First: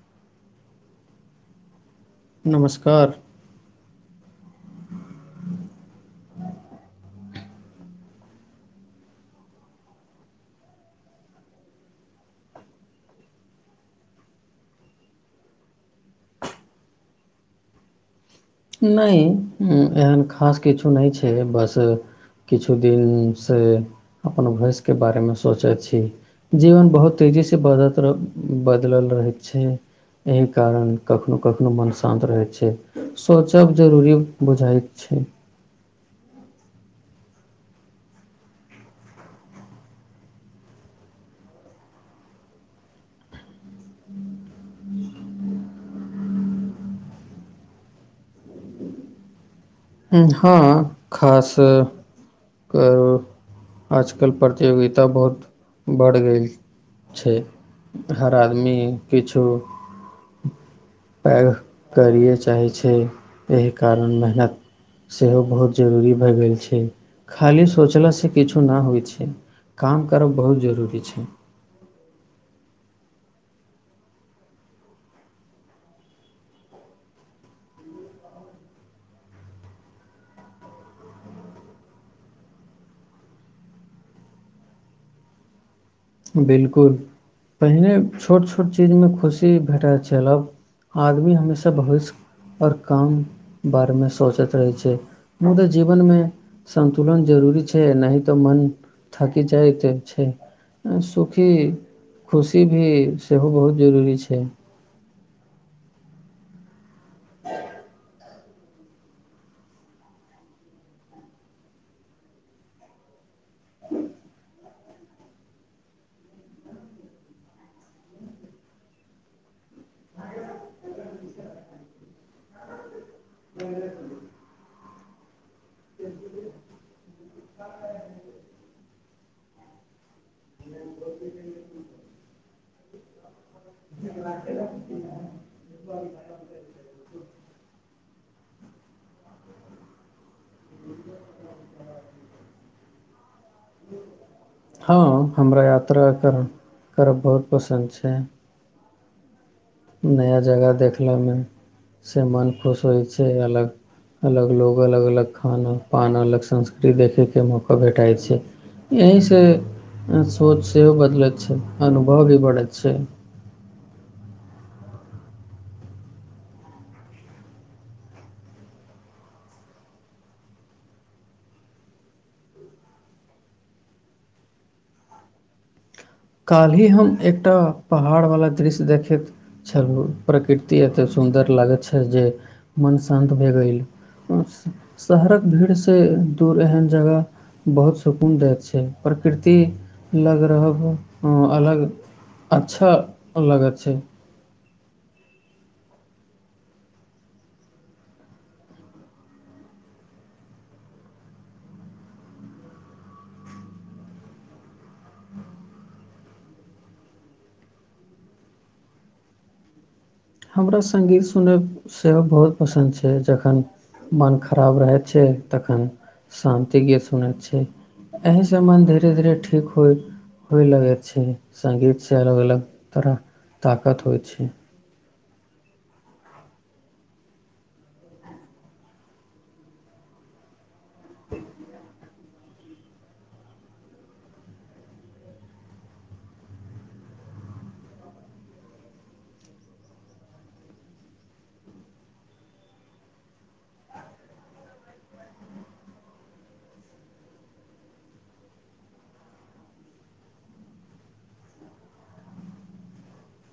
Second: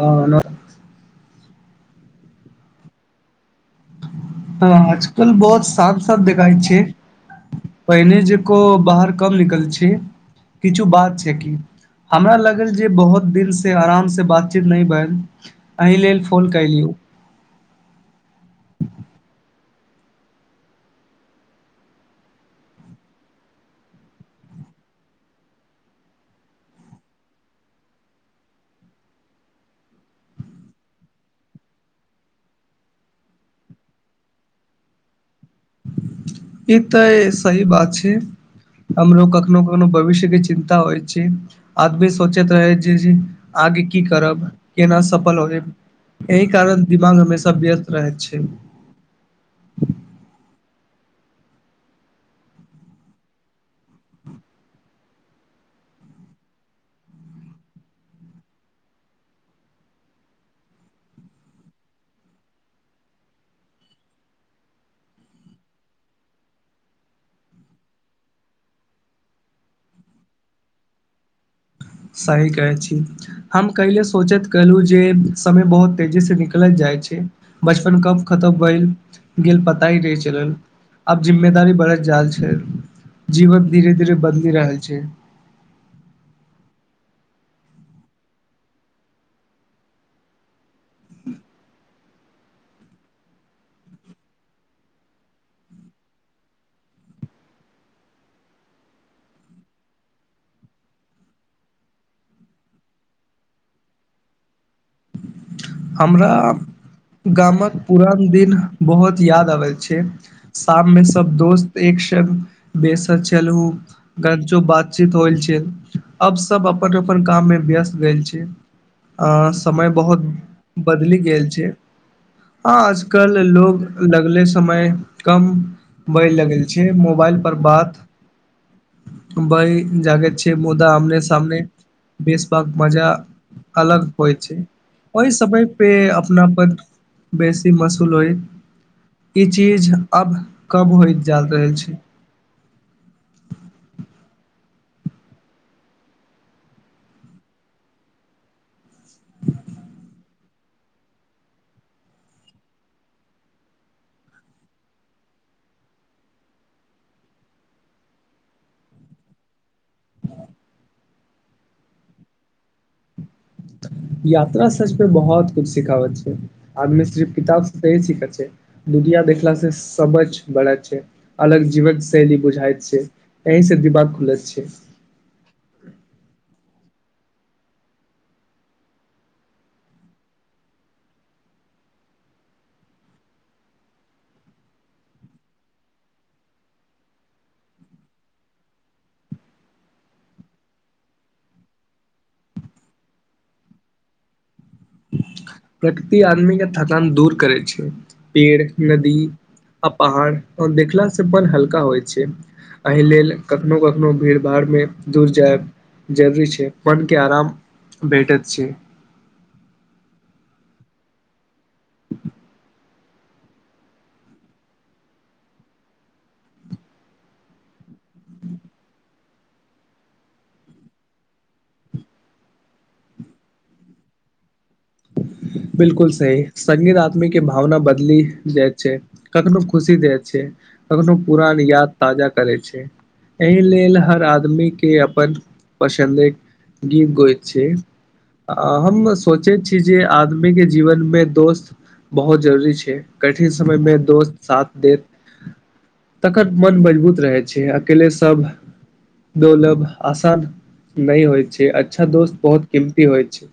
आ नअ नमस्कार हँ आजकल बहुत साफ साफ देखाइ छै पहिने जेको बाहर कम निकल छै किछु बात छै कि हमरा लागल जे बहुत दिन सँ आराम सँ बातचीत नहि भेल एहि लेल फोन कलियौ [inaudible] नहि एहन खास किछु नहि छै बस किछु दिन सँ अपन भैइस के बारे मे सोचैत छी जीवन बहुत तेजी सँ बरहत रह बदलल रहैत छै एहि कारण कखनहु कखनहु मन शान्त रहै छै सोचब जरूरी बुझाइत छै ई तऽ सही बात छै हमरोग कखनो कखनो भविष्य के चिन्ता होइ छै आदमी सोचैत रहै छी आगे की करब केना सफल हो जायब एहि कारण दिमाग हमेशा व्यस्त रहैत छै हँ खास करू आजकल प्रतियोगिता बहुत बढ़ि गेल छै हर आदमी किछो [inaudible] पैघ करिए चाहै छै एहि कारण मेहनत सेहो बहुत जरूरी भए गेल छै खाली सोचलासँ किछु नहि होइ छै काम करब बहुत जरूरी छै सही कहैत छी हम कैल सोचैत केलहुँ जे समय बहुत तेजीसँ निकलैत जाइत छै बचपन कब खतम भेल गेल पता ही रहै चलल आब जिम्मेदारी बड़े झाल छै जीवन धीरे धीर बदल रहल छै बिलकुल पहिने छोट छोट चीजमे खुशी भेटैत छलब आदमी हमेशा भविष्य आओर काम बारेमे सोचैत रहै छै ह तऽ जीवन मे संन्तुलन जरूरी छै न तऽ मन थकि जाइत छै सुखी खुशी भी सेहो बहुत जरूरी छै हमरा गामक पुरान दिन बहुत याद आबल छै शाम मे सब दोस्त एक बेसर चलू अगर जो बात छै अब सब अपन अपन काम मे व्यस्त भेल छी समय बहुत बदलि गेल छै आ कल लोग लगले समय कम बय लगल छै मोबाइल पर बात बय जागैत मुदा आमने सामने बेसभक मजा अलग होइ छै ओहि समय पे अपनाप बेसी मसूल हो ई चीज अब कब होइत जा रहल छै [inaudible] हँ हमरा यात्रा कर करब बहुत पसन्द छै नया जगह देखलेमे से मन खुश होइ छै अलग अलग लोग अलग अलग खाना पान अलग संस्कृति देखैके मौका भेटाइ छै यहीसँ सोच सेहो बदलै छै अनुभव भी बढ़ै छै तऽ यात्रा सच पे बहुत कुछ सिखाबै छै आदमी सिर्फ किताब त ही सीखै छै दुनिया देखला से सबझ बढ़त छै अलग जीवन शैली बुझाइत छै अी से दिवाग को लस छै का हम एकटा पहाड़ वाला दृश्य देखैत छलु प्रकृति एते सुंदर लागैत छै जे मन शान्त भए गेल शहरक भीड़सँ दूर एहन जगह बहुत सुकून दैत छै प्रकृति लग रहब हँ अलग अच्छा लगत छै प्रकृति आदमीके थकान दूर करै छै पेड़ नदी आ पहाड़ देखलास से मन हल्का होइ छै एहि लेल कखनो कखनो भीड़ भाड़मे दूर जायब जरूरी छै अपन के आराम भेटत छै हमरा संगीत सुनय सेहो बहुत पसन्द छै जखन मन खराब रहै छै तखन शान्ति गीत सुनै छै एहिसँ मन धीरे धीरे ठीक होय होय लगैत छै सगीत से अलग अलग तरह ताकत होइ छै [inaudible] बिलकुल सही संगीत आदमी के भावना बदली जाइ छै कखनो खुशी दइत छै तगन पुरान याद ताजा करै छै एहि लेल हर आदमीे अपन पसन्दे गीत गैत छी हम सोचै छी कीजे आदमी के जीवन मे दोस्त बहुत जरूरी छै कठिन समयमे दोस्त साथ दे तखन मन मजबूत रहै छै अकेले सब दोलभ आसान नहि होइ छै अच्छा दोस्त बहुत कीमती होइ छै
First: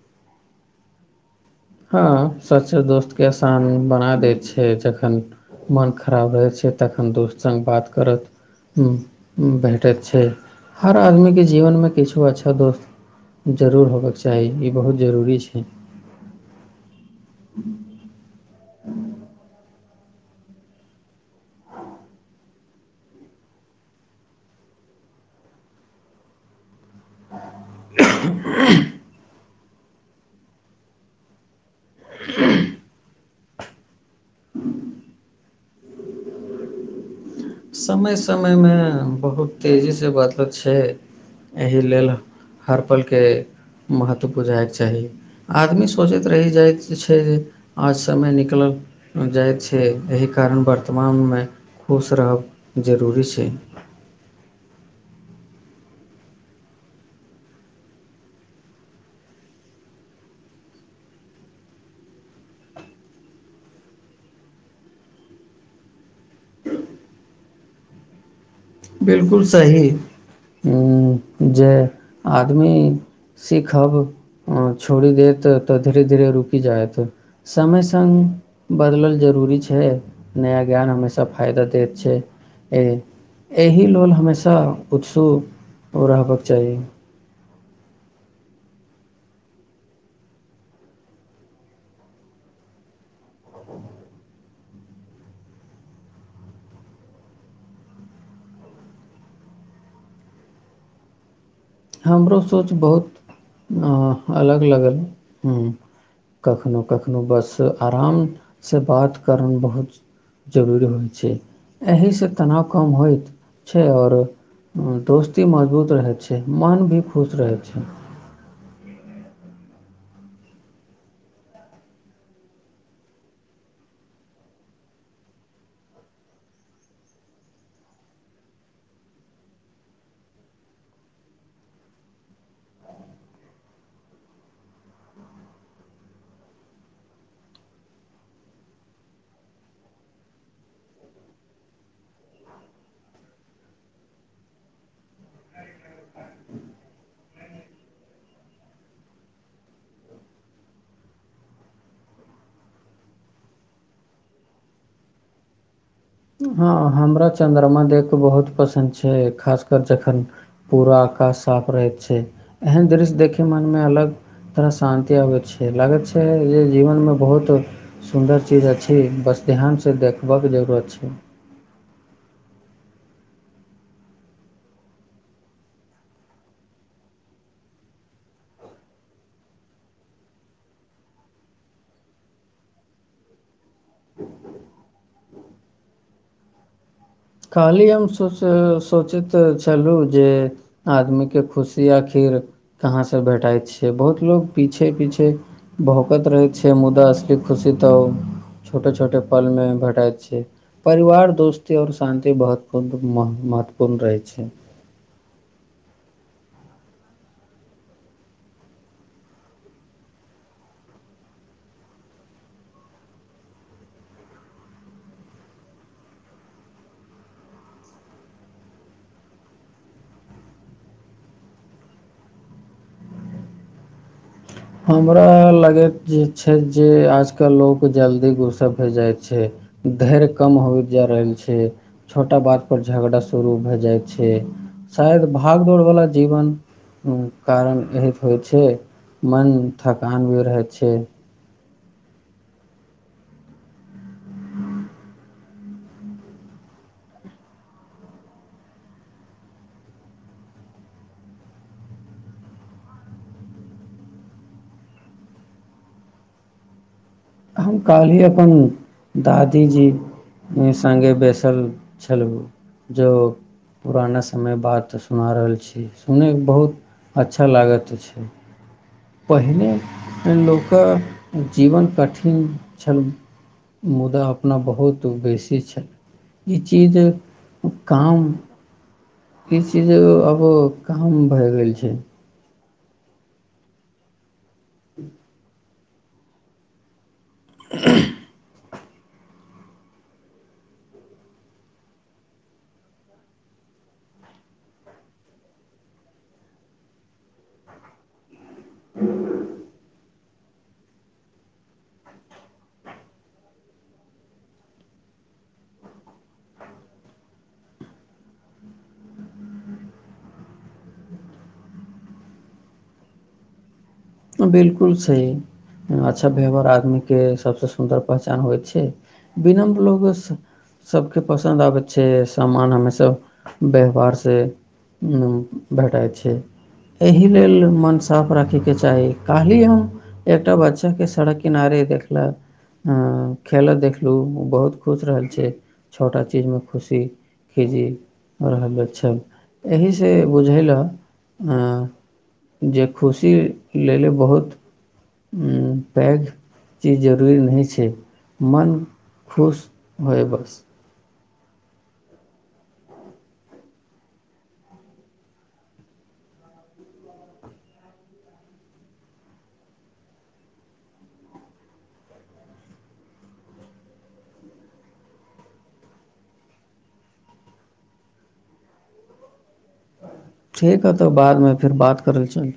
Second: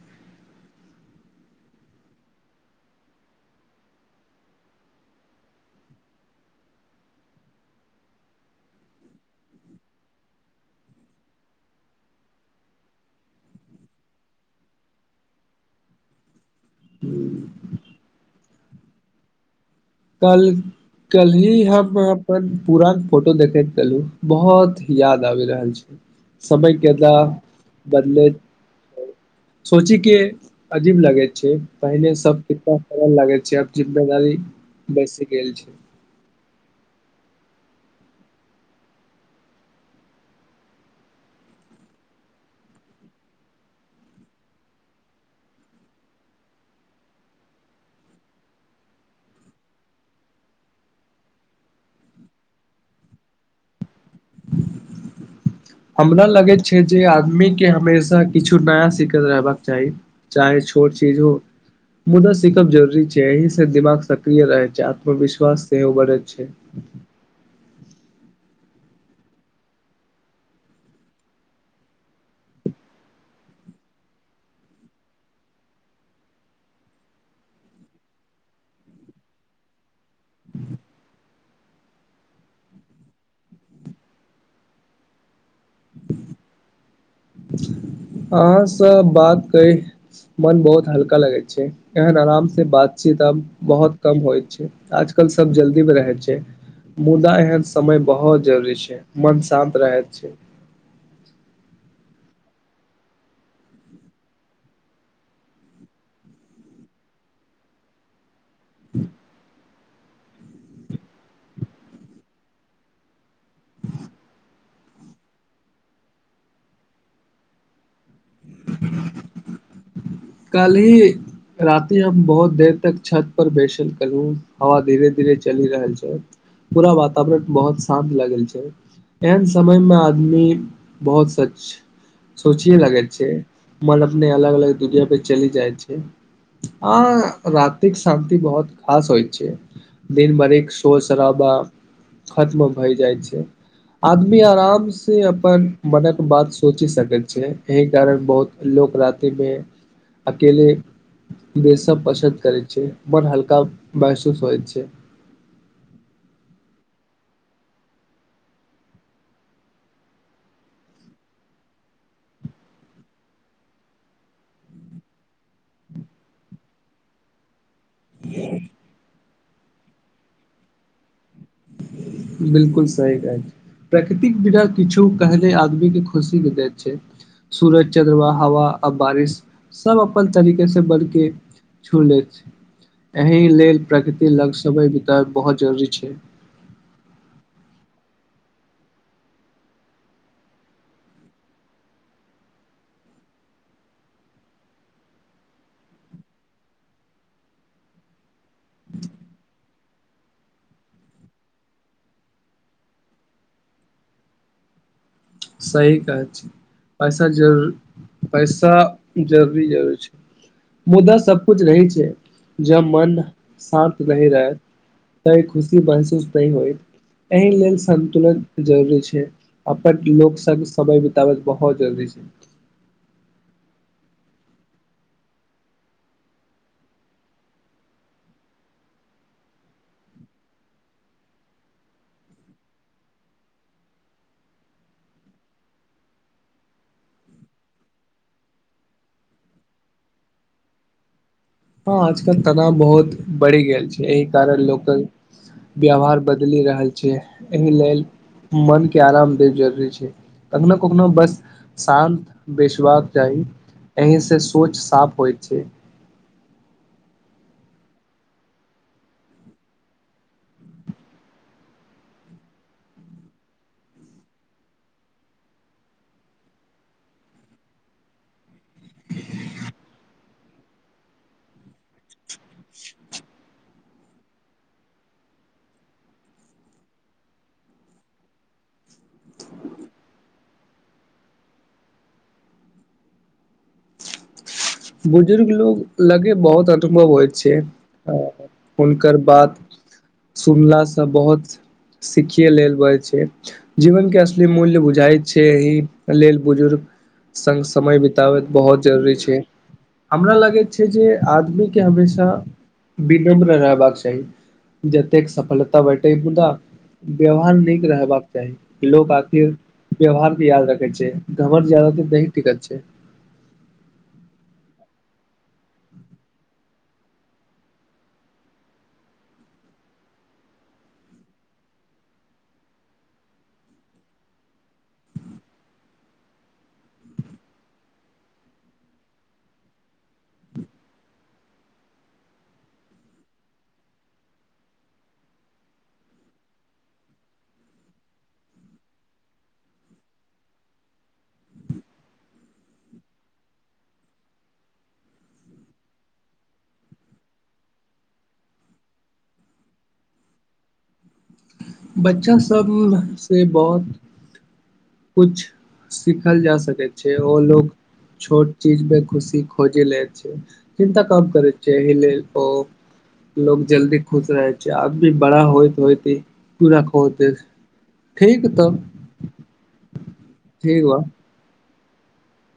हँ सच दोस्त के आसान बना दै छै जखन मन खराब रहै छै तखन दोस्त संग बात करत भेटैत छै हर आदमीके जीवनमे किछो अच्छा दोस्त जरूर होबयके चाही ई बहुत जरूरी छै हू [inaudible] कल कल्हि हम अपन पुरान फोटो देखे के केलू बहुत याद आबि रहल छै सबै कता [inaudible] सोची के अजीब लगे छै पहिने सब कितना सरल लागे छै चाप जिम्मेदारी बेस गेलल छै समय समयमे बहुत तेजीसँ बदलैत छै एहि लेल हर पलके महत्व बुझायके चाही आदमी सोचैत री जाइत छै जे आज समय निकलल जाइत छै एहि कारण वर्तमानमे खुश रहब जरूरी छै ह हमरा लगैत छै जे आदमीके हमेशा किछु नया सिखैत रहबाक चाही चाहे छोट चीज हो मुदा सीखब जरूरी छै अह से दिमाग सक्रिय रहै छै आत्मविश्वास सेहो बढ़े छै [inaudible] बिलकुल सही जे आदमी सीखब अ छोड़ी देत तऽ धीरे धीरे रुकि जायत समय सग बदलल जरूर जरूरी छै नया ज्ञान हमेशा फायदा दैत छै एहि लेल हमेशा उत्सुको रहबाक चाही अहाँ सब बात की मन बहुत हल्का लगै छै एहन आराम से बातचीत आब बहुत कम होइ छै आजकल कल सब जल्दी मे रहै छै मुदा एहन समय बहुत जरूरी छै मन शान्त रह छै हमरो सोच बहुत अलग लगल ह कखनहु कखनोहु बस आरामसँ बात करण बहुत जरूरी होइ छै एसँ तनाव कम होइ छै आओर दोस्ती मजबूत रहै छै मन भी खुश रहै छै ह कल ही राति हम बहुत देर तक छत पर बैसल केलहु हवा धीरे धीरे चलि रहल छै पूरा वातावरण बहुत शान्त लागल छै एहन समयमे आदमी बहुत सच सोचे लगै छै मन अपने अलग अलग दुनिया पे चलि जाइ छै आ रातिक शान्ति बहुत खास होइ छै दिन भरिक शोर शराबा खत्म भय जाइ छै आदमी आराम से अपन मनक बात सोचि सकैत छै एहि कारण बहुत लोक राति मे अकेले बेसब पसन्द करै छै बड हल्का महसूस होइ छै [inaudible] हँ हमरा चंद्रमा देख बहुत पसन्द छै खासकर जखन पूरा आकाश साफ रहैत छै एहन दृश्य देखै मनमे अलग तरह शान्ति आबैत छै लागैत छै जे जीवन मे बहुत सुन्दर चीज अछि बस ध्यान सँ देखबयके जरूरत छै बिलकुल सही कहै छियै प्राकृतिक बिना किछु कहनेे आदमी के खुशी मे दैत छै सूरज चद्रमा हवा आ बारिश सब अपन तरीके से बड के छू ले छै एहि लेल प्रकृति लग समय बितायब बहुत जरूरी छै खाली हम सो सोचैत छलहुँ जे आदमी के खुशी आखिर कहाँ से भेटाइत छै बहुत लोग पीछे पीछे भौकत रहै छै मुदा असलियत खुशी तो छोटे छोटे पल में भेटाैत छै परिवार दोस्ती और शान्ति बहत्वपूर्ण महत्वपूर्ण रहै छै सही कहे छियै पैसा जरूर पैसा जरूरी जरूर छै मुद्दा सब कुछ रही छै जब मन शान्त नहि रहै तइ खुशी महसूस नइ होयत एहि लेल संन्तुलन जरूरी छै अपन लोक संग समय बिताबल बहुत जरूरी छै हमरा लगैत जे छै जे आजकल लोक जल्दी गुस्सा भए जाइत छै धैर्य कम होइत जा रहल छै छोटा बात पर झगड़ा शुरू भए जायत छै शायद भाग दौड़ वला जीवन कारण एहत होइ छै मन थकान भी रहैत छै हँ आजकल तनाव बहुत बढ़ि गेल छै एहि कारण लोकल व्यवहार बदलि रहल छै एहि लेल मनके आराम देब जरूरी छै कखनो कखनो बस शान्त बइसबाक चाही एहिसँ सोच साफ होइत छै हम कहली अपन दादीजी ई सङ्गे बैसल छलहु जो पुराना समय बात सुना रहल छी सुनयके बहुत अच्छा लागत छै लोक जीवन कठिन छल मुदा अपना बहुत बेसी छल ई चीज काम ई चीज आबो काम भए गेल छै बुजुर्ग लोग लगे बहुत अनुभव होय छै आ हुनकर बात सुनला सँ बहुत सिखियए लेलै बजैत छै जीवन के असली मूल्य बुझाइ छै एहि लेल बुजुर्ग संग समय बिताबैत बहुत जरूरी छै हमरा लागैत छै जे आदमी के हमेशा विनम्र रहबाक चाही जतेक सफलता वटे मुदा व्यवहार नीक रहबाक चाही लोक आखिर व्यवहार के याद रखैत छै घमण्ड ज्यादा नही टिकैत छै बिलकुल सही अच्छा व्यवहार आदमी के सबसँ सुन्दर पहचान होइ छै विनम्र लोग सभके पसन्द आबैत छै सामान हमेसभ व्यवहारसँ भेटाइ छै एहि लेल मोन साफ राखैके च चाही कालहि हम एकटा बच्चा के सड़क किनारे देखलक अ खेलऽ देखलहु बहुत खुश रहल छै छोटा चीजमे खुशी कि जी रहल अछि एहीसँ बुझेल जे खुशी लेले बहुत पैघ चीज जरूरी नहि छै मन खुश होय बस बच्चा सभसँ बहुत किछ सिखल जा सकैत छै ओ लोक छोट चीजमे खुशी खोजे ले छै चिन्ता काम करैत छै एहि लेल ओ लोग जल्दी खुश रहे छै अब भी बड़ा होइत होयत बिवाह करैत अछि ठीक तब ठीक है तऽ बादमे फेर बात करल चल